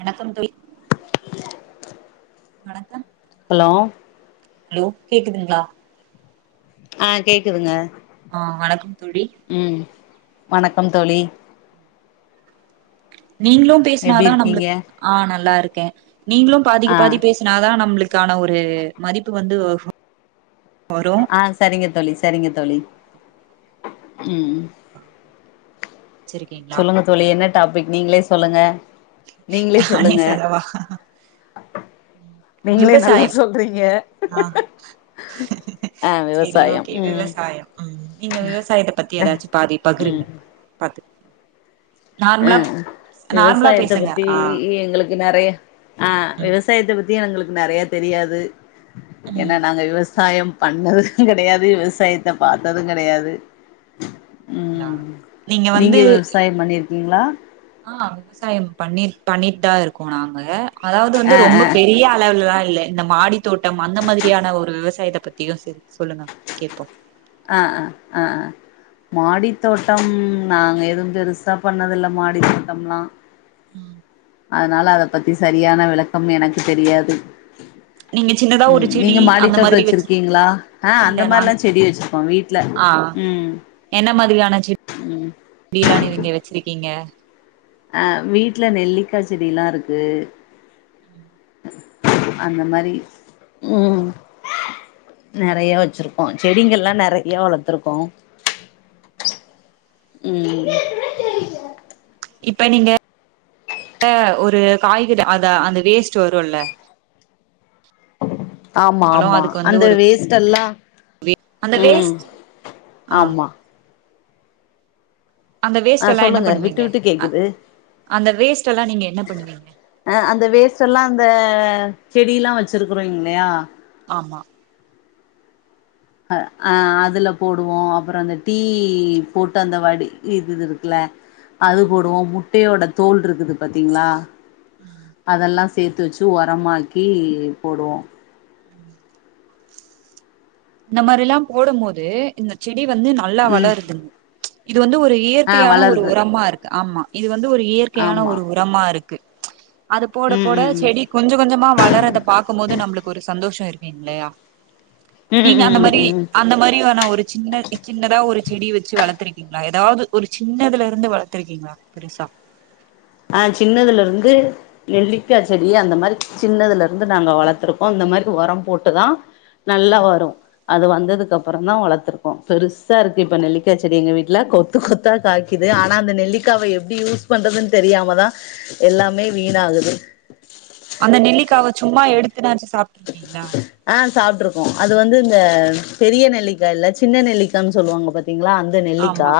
வணக்கம் தோழி வணக்கம் ஹலோ ஹலோ கேக்குதுங்லா ஆ கேக்குதுங்க ஆ வணக்கம் தோழி ம் வணக்கம் தோழி நீங்ளு எப்டி பேசுனாதா இருக்கீங்க நம்ளுக்கு ஆ நல்லா இருக்கே நீங்களு ஆ பாதிக்கு பாதி பேச னாதா நம்ளுக்கான ஒரு மதிப்பு வந்து வ வரு ஆ சரிங்க தோழி சரிங்க தோழி ம் வெச்சுருக்கிங்ளா சொல்லுங்க தோழி என்ன டாபிக் நீங்ளே சொல்லுங்க நீங்ளே நானே சொல்லுங்க சொல்லவா நீங்ளே நல்லா விவசாயம் சொல்றிங்க செரி ஓகே விவசாயம் ம் நீங்க விவசாயத்த பத்தி எதாச்சி பாதி பகுருங்க ம் பத்து அ நார்மலா விவசாயத்த பேசுங்க பத்தி ஆ எங்ளுக்கு நெறைய அ ம் விவசாயத்த பத் த்தி எங்ளுக்கு நெறைய தெரியாது ஏன்னா ம் நாங்க விவசாயம் பண்ணதுகெடையாது விவசாயத்த பாத்தது கெடையாது சரிங்களா? உம் நீங்க விவசாயம் பண்ணிருக்கீங்களா ஆ விவசாயம் பண்ணி பண்ணிட்தாருக்கோ நாங்க அதாவது வந்து ஆ ஆ ரொம்போ பெரிய அளவுலல்ல இல்ல இந்த மாடி தோட்டம் அந்த மாதிரியான ஒரு விவசாயத்த பத்தியு சேர் சொல்லுங்க கேப்போ ஆ அ ஆ அ மாடித்தோட்டம் நாங்க எதும் பெருசா பண்ணதில்ல மாடி தோட்டம்லா உம் அதனால அத பத்தி சரியான விளக்கம் எனக்கு தெரியாது நீங்க சின்னதா ஒரு ம் செடி நீங்க அந்த மாடித்தோட்டொ மாதிரி வச்சு வச்சிருக்கீங்ளா ஆ இல்ல அந்த நாங் மாரில்லா செடி வச்சிருக் அவ் வீட்ல ஆ ம் என்ன மாதிரியான ம் இப்டிலா நிவ்இங்க வச்சிருக்கீங்க ஆ வீட்ல நெல்லிக்கா செடியெல்லார்க்கு அந்த மாரி ம் நெறைய வச்சிருக்கோ செடிங்கள்லா நெறைய வளத்துருக்கோ ம் இப்ப நீங்க ஒரு காய்கறி அத அந்த வேஸ்ட் வருல்ல ஆமா பழோ ஆமா அதுக்கு வந்து அந்த ஒரு வேஸ்ட்டேல்லா அந்த ம் வேஸ்ட் ஆ ஆமா அந்த வேஸ்ட் ஆ எல்லா என்ன சொல்லுங்க விட்டு பண்ணுவீங்க விட்டு கேக்குது அந்த வேஸ்ட் எல்லா நீங்க என்ன பண்ணுவீங்க ஆ அந்த வேஸ்டெல்லா அந்த செடியேல்லா வச்சிருக்குறோங்கில்லையா ஆமா ஆ அதுல போடுவோ அப்பறொ அந்த டீ போட்டு அந்த வடி இது இருக்குல்ல அது ம் போடுவோ முட்டையோட தோல் இருக்குது பாத்தீங்ளா அதெல்லா சேத்து வச்சு வொரமாக்கி போடுவோ ம் இந்த மாரில்லா போடும் போது இந்த செடி வந்து நல்லா ம் வளருதுங்க இது வந்து ஒரு ஆ இயற்கையான ஒரு வளருது உரமா இருக்கு ஆமா இது வந்து ஒரு இயற்கையான ஆமா ஒரு உரமா இருக்கு அது போட ம் போட ம் ம் செடி கொஞ்ச கொஞ்சமா வளரத பாக்கும் போது நம்மளுக்கு ஒரு சந்தோஷொ இருக்குங் இல்லயா ம் நீங்க அந்த ம் மாரி ம் ம் அந்த மாரி வேனா ஒரு சின்ன சின்னதா ஒரு செடி வச்சு வளத்துருக்கீங்களா ஏதாவது ஒரு சின்னதுலர்ந்து வளத்துருக்கீங்ளா பெருசா ஆ சின்னதுலர்ந்து நெல்லிக்கா செடி அந்த மாரி சின்னதுலருந்து நாங்க வளத்துருக்கோ இந்த மாரி வொரம் போட்டுதா நல்லா வரு அது வந்ததுக்கு அப்பற தா வளத்துருக்கொ பெருசார்க்கு இப்ப நெல்லிக்கா செடி எங்க வீட்ல கொ த்து கொத்தா காய்க்குது ஆனா அந்த நெல்லிக்காவ எப்டி யூஸ் பண்றதுன்னு தெரியாமதா எல்லாமே வீணாகுது அந்த நெல்லிக்காவ சும்மா எடுத்து நாச்சு சாப்ருக்கீங்ளா ஆ சாப்ட்டுருக்கோ அது வந்து இந்த பெரிய நெல்லிக்கா இல்ல சின்ன நெல்லிக்கான்னு சொல்லுவாங்க பாத்தீங்ளா அ ந்த நெல்லிக்கா ஆமா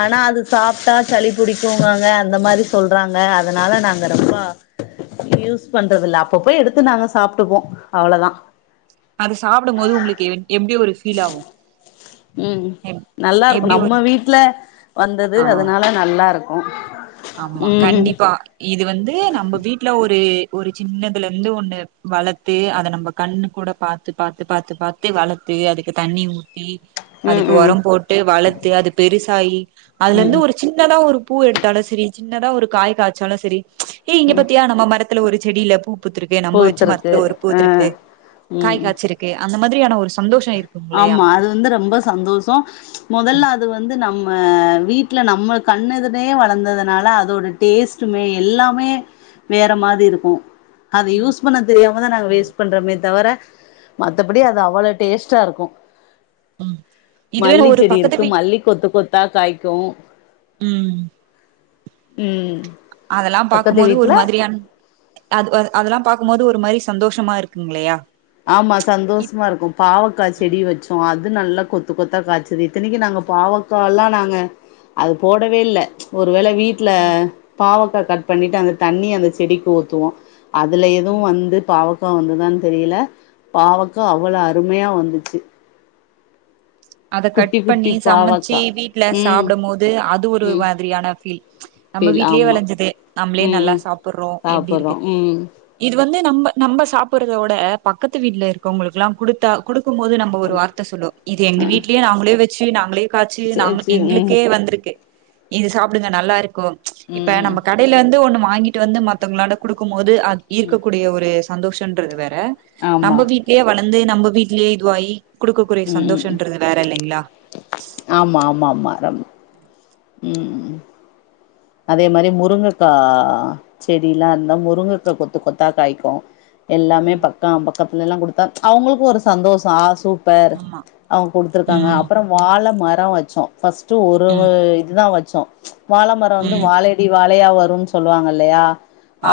ஆனா அது சாப்ட்டா சளி புடிக்குங்காங்க அந்த மாரி சொல்றாங்க அதனால நாங்க ரொம்ப யூஸ் பண்றது இல்ல அப்பப்போ எடுத்து நாங்க சாப்ட்டுப்போம் அவ்ளோ தான் அது சாப்டும் போது உங்களுக்கு எப்படி ஒரு ஃபீல் ஆகும் ம் நல்லா இருக்கும் எப்டி ஒரு நம்ம வீட்டுல வந்தது ஆ அதனால நல்லா இருக்கும் ஆமா கண்டிப்பா இது வந்து நம்ம வீட்டுல ஒரு ஒரு சின்னதுல இருந்து ஒண்ணு வளத்து அதை நம்ம கண்ணு கூட பாத்து பாத்து பாத்து பாத்தே வளத்து அதுக்கு தண்ணி ஊத்தி ம் அதுக்கு ம் உரம் போட்டு வளத்து அது பெருசாயி அதுல இருந்து ம் ஒரு சின்னதா ஒரு பூ எடுத்து லும் செரி சின்னதா ஒரு கடைசிக்கு என்ன தா ஒரு காய் காய்ச்சாலும் செரி ஏய் இங்க பத்தியா நம்ம மரத்துல ஒரு செடியில பூப் பூத்துருக்கு நம்ப வச்சு பூத்துருக்கு மரத்துல ஒரு ஆ பூத்துருக்கு ம் காய் ம் காய்ச்சுருக்கு அந்த மாதிரியான ஒரு சந்தோஷம் இருக்கு ஆமா அது வந்து ரொம்ப சந்தோஷம் முதல்ல அது வந்து நம்ம வீட்டுல நம்ம கண்ணுஎதிரயே வளர்ந்ததுனால அதோட டேஸ்ட்டுமே எல்லாமே வேற மாதிரி இருக்கும் அது யூஸ் பண்ண தெரியாமதான் நாங்க வேஸ்ட் பண்றமே தவர மத்தபடி அது அவ்வள டேஸ்ட் டா இருக்கும் ம் இதுவே மல்லி ஒரு செடி பக்கத்து இருக்கு வீட் மல்லி கொத்து கொத்தா காய்க்கும் ம் ம் அதெல்லாம் பக்கத்து பார்க்கும்போது ஒரு வீட்ல மாதிரியா அது அதெல்லாம் பார்க்கும் போது ஒரு மாதிரி சந்தோஷமா இருக்குமில்லையா ஆமா சந்தோஷமா இருக்கும் பாவக்காய் ம் செடி வச்சு அது நல்லா கொத்து கொத்தா காய்ச்சுது இத்தனக்கு நாங்க பாவக்கால்லா நாங்க அது போடவேல்ல ஒருவேள வீட்ல ம் பாவக்கா கட் பண்ணிட்டு அந்த தண்ணிய அந்த செடிக்கு ஊத்துவோ அதில் எதுவும் வந்து பாவக்க வந்ததான்னு தெரியல பாவக்கா அவ்வளோ அருமையாக வந்துச்சு அத கட் குட்டி குட்டி பண்ணி சமைச்சு பாவக்கா வீட்டுல ம் சாப்பிடும் போது அது ஒரு ம் மாதிரியான ஃபீல் நம்ம ஃபீல் வீட்லேயே ஆமா விளைஞ்சது நம்மளே ம் நல்லா ம் சாப்பிடுறோம் எப்படி சாப்புட்றோ இருக்கு ம் வந்து நம்ம நம்ம சாப்பிடுறதோட பக்கத்து வீட்டுல இருக்கவங்களுக்கு எல்லாம் கொடுத்தா கொடுக்கும் போது நம்ம ஒரு வார்த்தை சொல்லூம் இது எங்க ம் வீட்லேயே நாங்களே வச்சி நாங்களே காச்சி நா சேர் சேர் ம் எங்களுக்கே வந்திருக்கு இது சாப்பிடுங்க நல்லா இருக்கு ம் இப்ப ம் நம்ம கடையிலிருந்து ஒண்ணுவாங்கிட்டு வந்து மத்தவங்களோட கொடுக்கும் போது அது இருக்கக்கூடிய ஒரு சந்தோஷம்ன்றது வேற ஆமா நம்ம வீட்லயே வளர்ந்து நம்ம வீட்லயே இதுவாயி கொடுக்கக்கூடிய ம் ம் ம் சந்தோசங்கறது வேற இல்லைங்களா ஆமா ஆமா ஆமா ம் அதே மாதிரி முருங்கைக்கா செடியெல்லாம் இருந்தா முருங்கைக்காய் கொத்து கொத்தா காய்க்கும் எல்லாமே ம் பக்கம் பக்கத்துல எல்லாம் கொடுத்தா அவங்களுக்கும் ஒரு சந்தோஷம் ஆ சூப்ப ஆமா அவங்க கொடுத்துருக்காங்க ம் அப்புறம் வாழை மரம் வச்சோம் ஃபஸ்ட் ஒரு ம் இதுதான் வச்சோம் வாழை மரம் வந்து ம் வாழை அடி வாழையா வரும்னு சொல்லுவாங்க இல்லையா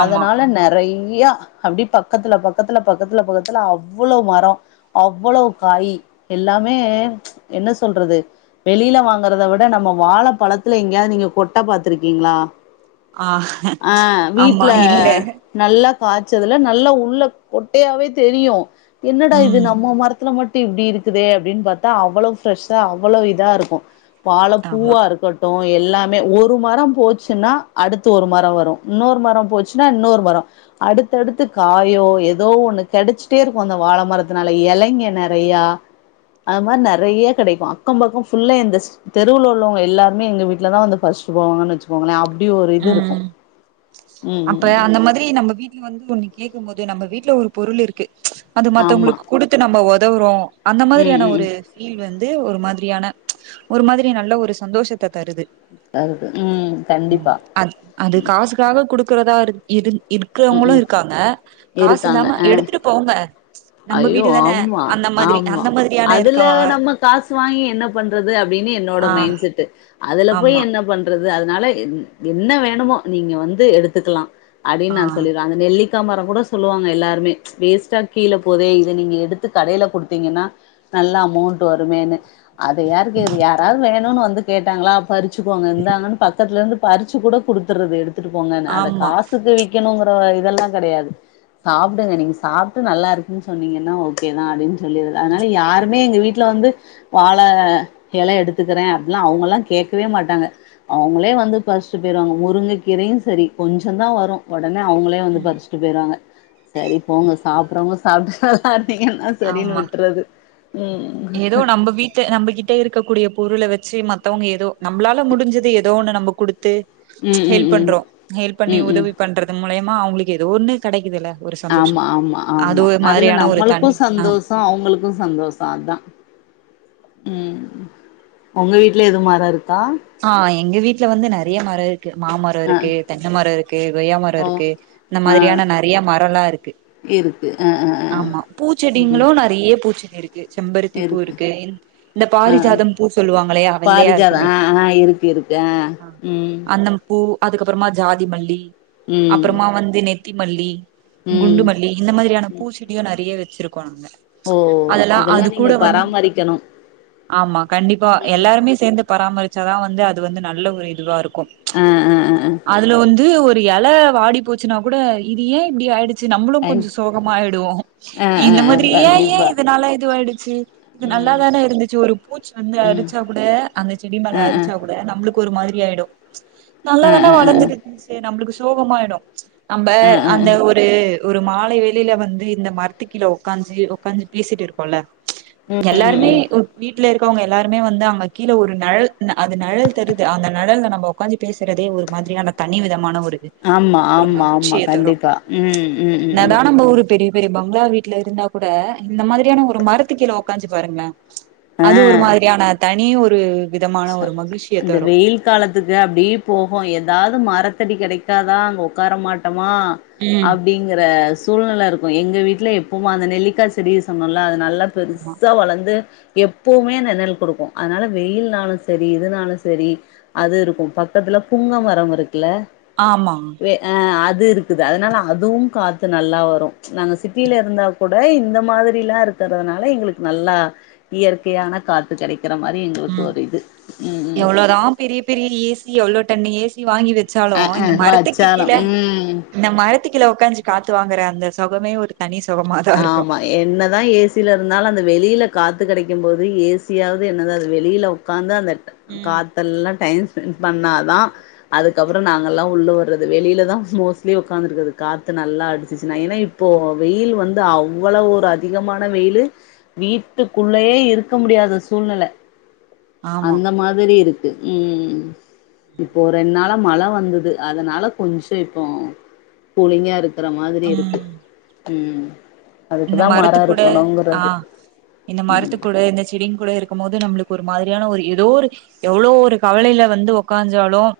ஆமா நிறைய அப்படி பக்கத்துல பக்கத்துல அவ்வளவு மரம் அவ்வளவு காய் எல்லாமே என்ன சொல்றது வெளில வாங்கறத விட வாழை பழத்துல எங்கேயாவது நீங்க கொட்டை பாத்துருக்கீங்களா ஆ ஆ ஆமா வீட்டு்ல இல்ல நல்லா காய்ச்சதுல நல்லா உள்ளே கொட்டையாவே தெரியும் என்னடா இது ம் நம்ம மரத்துல மட்டும் இப்படி இருக்குதே அப்படின்னு பார்த்தா அவ்வளவு ஃபிரெஷ்ஷா அவ்வளவு இதா இருக்கும் வாழை ஆமா பூவா இருக்கும் எல்லாமே ஒரு ஒரு மரம் போச்சுன்னா அடுத்து ஒரு மரம் வரும் இன்னொரு மரம் போச்சுன்னா இன்னொரு மரம் அடுத்தடுத்து காயோ ஏதோ ஒண்ணு கிடைச்சிகிட்டே இருக்கும் அந்த வாழை மரத்துனால இலைங்க நிறையா அ மாரி நெறைய கெடைக்கு அக்கம் பக்கம் ஃபுல்லா இந்த தெருவுல உள்ளவங்க எல்லாருமே எங்க வீட்லதா வந்து பர்ச் டு போவாங்கன் வச்சுக்கோங்களே அப்டி ஒரு இது இருக்கு ம் ம் அப்ப ம் அந்த மாதிரி நம்ம வீட் லி வந்து ஒன்னு கேக்கும் போது நம்ம வீட்ல ஒரு பொருள் இருக்கு அது ஆமா மத்தவங்களுக்கு குடுத்து நம்ம உதவுறோ அந்த ம் மாதிரியான ம் ஒரு ஃபீல் வந்து ஒரு மாதிரியான ஒரு மாதிரி நல்ல ஒரு சந்தோஷத்த தருது அதுதா கண்டிப்பா அ அது காசுக்காக குடுக்கறதா இரு இருந் ம் இருக்றவங்களு ம் இருக்காங்க காசு இருக்காங்க இல்லாம எடுத்துட்டு போங்க நம்ம ஐயோ வீடு தான ஆமா அந்த மாதிரி ஆமா அந்த மாதிரியான அதுல இருக்கவ நம்ம காசு வாங்கி என்ன பண்றது அப்டின்னு என்னோட ஆ மைண்ட் செட்டு அதுல போயி ஆமா என்ன பண்றது அதனால என் என்ன வேணுமோ நீங்க வந்து எடுத்துக்லா அப்டின் ஆ நா சொல்லிருவே அந்த நெல்லிக்கா மரோ கூட சொல்லுவாங்க எல்லாருமே வேஸ்ட்டா கீழே போதே இத நீங்க எடுத்து கடைல குடுத்தீங்கன்னா நல்ல அமௌண்டு வருமேன்னு அது யாரு கேது யாராது வேணுன்னு வந்து கேட்டாங்ளா பறிச்சுக்கோங்க இந்தாங்கன்னு பக்கத்துல இருந்து பறிச்சு கூட குடுத்துறது எடுத்துட்டு போங்கன்னு அத ஆமா காசுக்கு விக்கணுங்கிற இதெல்லா கெடயாது சாப்டுங்க நீங்க சாப்ட்டு நல்லா இருக்குன் சொன்னீங்கன்னா ஓகேதா அப்டின் சொல்லிரது அனால யாருமே எங்க வீட்ல வந்து வாழ எல எடுத்துக்குறே அப்டிலா அவங்கல்லா கேக்கவே மாட்டாங்க அவுங்களே வந்து பரிச்டு போய்டுவாங்க முருங்க கீரையு சரி கொஞ்சந்தா வரு ஒடனே அவுங்களே வந்து பறிச்ட்டு போயிருவாங்க சரி போங்க சாப்பிறவங்க சாப்ட்டு நல்லா இருந்தீங்கனா சரின்னு ஆமா விட்றது ம் ஏதோ நம்ப வீட் டு நம்மகிட்ட இருக்கக்கூடிய பொருள வச்சு மத்தவங்க ஏதோ நம்ளால முடிஞ்சது ஏதோ ஒன்னு நம்ம குடுத்து ம் ம் ஹெல்ப் ம் பண்றோ ஹெல்ப் பண்ணி ம் ம் உதவி பண்றது மூலயமா அவங்களுக்கு ஏதோ ஒன்னு கெடைக்குதுல ஒரு சந்தோஷோ ஆமா ஆமா அது ஒரு மாரியான ஒரு தனி ஆ கு அவங்களுக்கு சந்தோஷோ அதா ம் உங்க வீட்ல எது மரோ இருக்கா ஆ எங்க வீட்ல வந்து நெறைய மரோ இருக்கு மாமரோ அ இருக்கு தென்ன மரோ இருக்கு கொய்யா மரோ ஓ இருக்கு இந்த ஆ மாதிரியான நெறைய மரல்லா இருக்கு இருக்கு அ அ அ ஆமா ம் பூச்செடிங்களு நெறைய பூச்செடி இருக்கு கு செம்பருத்தி பூ இருக்கு இந்த ஆ பாரி ஜாதம் பூ சொல்லுவாங்களையா வெள்ளையா பாரிஜாதோ இருக்குமே ஆ ஆ இருக்கு இருக் ஆ அந்தம் பூ அதுக்கப்றமா ஜாதி மல்லி ம் அப்புறமா வந்து நெத் தி மல்லி குண்டு ம் மல்லி இந்த மாதிரியான பூச்செடியு நெறையா வச்சிருக்கோ நாங்க ஓ அதெல்லா இதெல்லா அது நீங்க கூட வந் பராமரிக்கணு ஆமா கண்டிப்பா ம் எல்லாருமே சேந்து பராமரிச்சாதா வந்து அது வந்து நல்ல ஒரு இதுவா இருக்கு ஆ ஆ ஆ ஆ அதுல வந்து ஒரு எல வாடி போச்சுன்னா கூட இது ஏ இப்டி ஆயிடுச் சு நம்மளு ஐ கொஞ்சோ சோகமா ஆயிடுவோ ஆ ஆ இந்த ஆ மாதிரி ஏ ஏ கண்டிப்பா இதனால இதுவாயிடுச்சு இது நல்லா ம் தான இருந்துச்சு ஒரு பூச்சி வந்து ம் அரிச்சா கூட அந்தச்செடி டி மேல ஆ ஆ அரிச்சா கூட நம்ளுக்கு ஒரு மாரி ஆயிடு நல்லா ஆ தானே ஆ ஆ ஆ வளந்துருக் சேரி நம்மளுக்கு சோகமாயிடு நம்ப ஆ ஆ அந்த ஆ ஒரு ஒரு மாலை வேளைல வந்து இந்த மரத்து கீழ உக்காந்து உக்காந்து பேசிட்டு இருக்கோல்ல ம் ம் எல்லாருமே ம் ஒர் வீட்ல இருக்கவங்க எல்லாருமே வந்து அங்க கீழ ஒரு நெழல் அந்த நெழல் தருது அந்த நெழல்ல நம்ம உக்காந்து பேசுறதே ஒரு மாதிரியான தனி விதமான ஒரு ஆமா ஒரு ஆமா ஆமா மகிழ்ச்சிய தரும் கண்டிப்பா ம் ம் ம் என்ன ம் தான் நம்ம ஒரு பெரி பெரிய பங்களா வீட்ல இருந்தா கூட இந்த மாதிரியான ஒரு மரத்து கீழ உக்காஞ்சு பாருங்களேன் அது ஒரு மாதிரியான தனி ஒரு விதமான ச ஒரு மகிழ்ச்சிய அந்த தரும் வெயில் காலத்துக்கு அப்டி போகு ஏதாவது மரத்தடி கிடைக்காதா அங்க உக்கார மாட்டமா ம் அப்டிங்கற சூழ்நில இருக்கும் எங்க வீட்டுல எப்பவுவ அந்த நெல்லிக்கா செடி சொன்னோல அது நல்லா ஆமா பெருசா வளந்து எப்பவுமே நெணல் கொடுக்கும் அதனால வெயில் னாலும் செரி இதுனாலும் செரி அது இருக்கும் பக்கத்துல புங்க மரம் இருக்குல்ல ஆமா அது இருக்குது அதனால அதுவும் காத்து நல்லா வரும் நாங்க சிட்டில இருந்தா கூட இந்த மாதிரிலா இருக்கிறதுனால எங்களுக்கு நல்லா இயற்கையான காத்து கெடைக்கிற மாதிரி எங்க ம் ஒரு இது ம் எவ்ளோதா பெரிய பெரிய ஏசி எவ்ளோ டண்ணு ஏசி வாங்கி அ வெச்சாலும் அ இந்த மரத்துக்கு வச்சாலு கீழ ம் இந்த மரத்துக்கீள உக்காஞ்சு காத்து வாங்கற அந்த சுகமே ஒரு தனி சுகம தான் இருக்கும் என்னதான் ஏசில இருந்தாலும் அந்த வெளியில காத்து கெடைக்கும் போது ஏசியாவது என்னத வெளியில உக்காந்து அந்த ம் காத்தெல்லா டைம் ஸ்பெண்ட் பண்ணாதான் அதுக் அதுக்கப்பறம் நாங்கல்லாம் உள்ள வர்றது வெளியில தான் மோஸ்லி உக்காந்துருக்கது காத்து நல்லா அடிச்சிச்சுனா எனய் இப்போ வெயில் வந்து அவ்ளவு ஒரு அதிகமான வெயிலு வீட்டுக்குள்ளயே இருக்க முடியாத சூழ்நில ஆமா அந்த மாதிரி இருக்கு து ம் இப்போ ரெண்டு நாளா மழ வந்தது அதனால கொஞ்ச இப்போ கூலிங்கா இருக்கு இருக்கற மாதிரி இருக்கு ம் இந்த அதுக்குதா மரோ மரத்து கூட ஆ இருக்கணுங்கிறது இந்த ம் மரத்து கூட இந்த செடிங்க கூட இருக்கும் போது நம்மளுக்கு ஒரு மாதிரியான ஒரு ஏதோ ஒரு எவ்ளோ ஒரு கவலையில வந்து உக்கான்ஜாலும்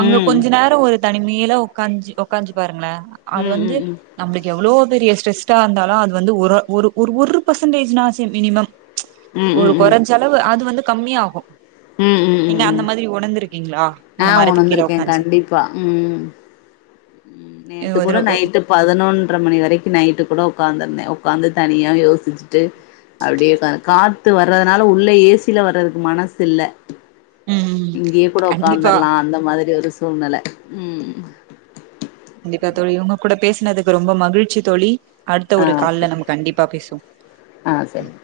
அங்க கொஞ்ச நேரம் ஒரு தனிமையல உக்கான்சு உக்கான்சு பாருங்களே அது ம் வந்து ம் ம் ம் நம்மளுக்கு எவ்ளோ பெரிய ஸ்ரெஸ்டா இருந்தாலும் அது வந்து ஒரு ஒரு ஒரு ஒரு பிரசன்டேஜ்னாசும் மினிமம் ஒரு ம் ம் ம் குறைஞ்ச அளவு அது வந்து கம்மி ஆகும் ம் ம் நீங்க அந்த ம் மாதிரி உணர்ந்திருக்கீங்களா ஆ இந்த மரத்துக்கு கீழ உணர்ந்திருக்கேன் உக்காஞ்சு கண்டிப்பா ம் இது நேத்து கூட ஒரு நைட்டு பதினொன்ட்ர மணி வரைக்கும் நைட்டு கூட உட்காந்துருந்தேன் உட்காந்து தனியா யோசிச்சிட்டு அப்டியே உக்கான்த்து காத்து வர்றதுனால உள்ள ஏசில வர்றதுக்கு மனசுல்ல ம் ம் இங்கேயே கூட கண்டிப்பா உக்காந்துரலாம் அந்த மாதிரி ஒரு சூழ்நிலை ம் கண்டிப்பா தோழி உங்க கூட பேசுனதுக்கு ரொம்ப மகிழ்ச்சி தோழி அடுத்த ஆ ஒரு ஓகே கால்ல நம்ம கண்டிப்பா பேசுவோம் ஆ செரி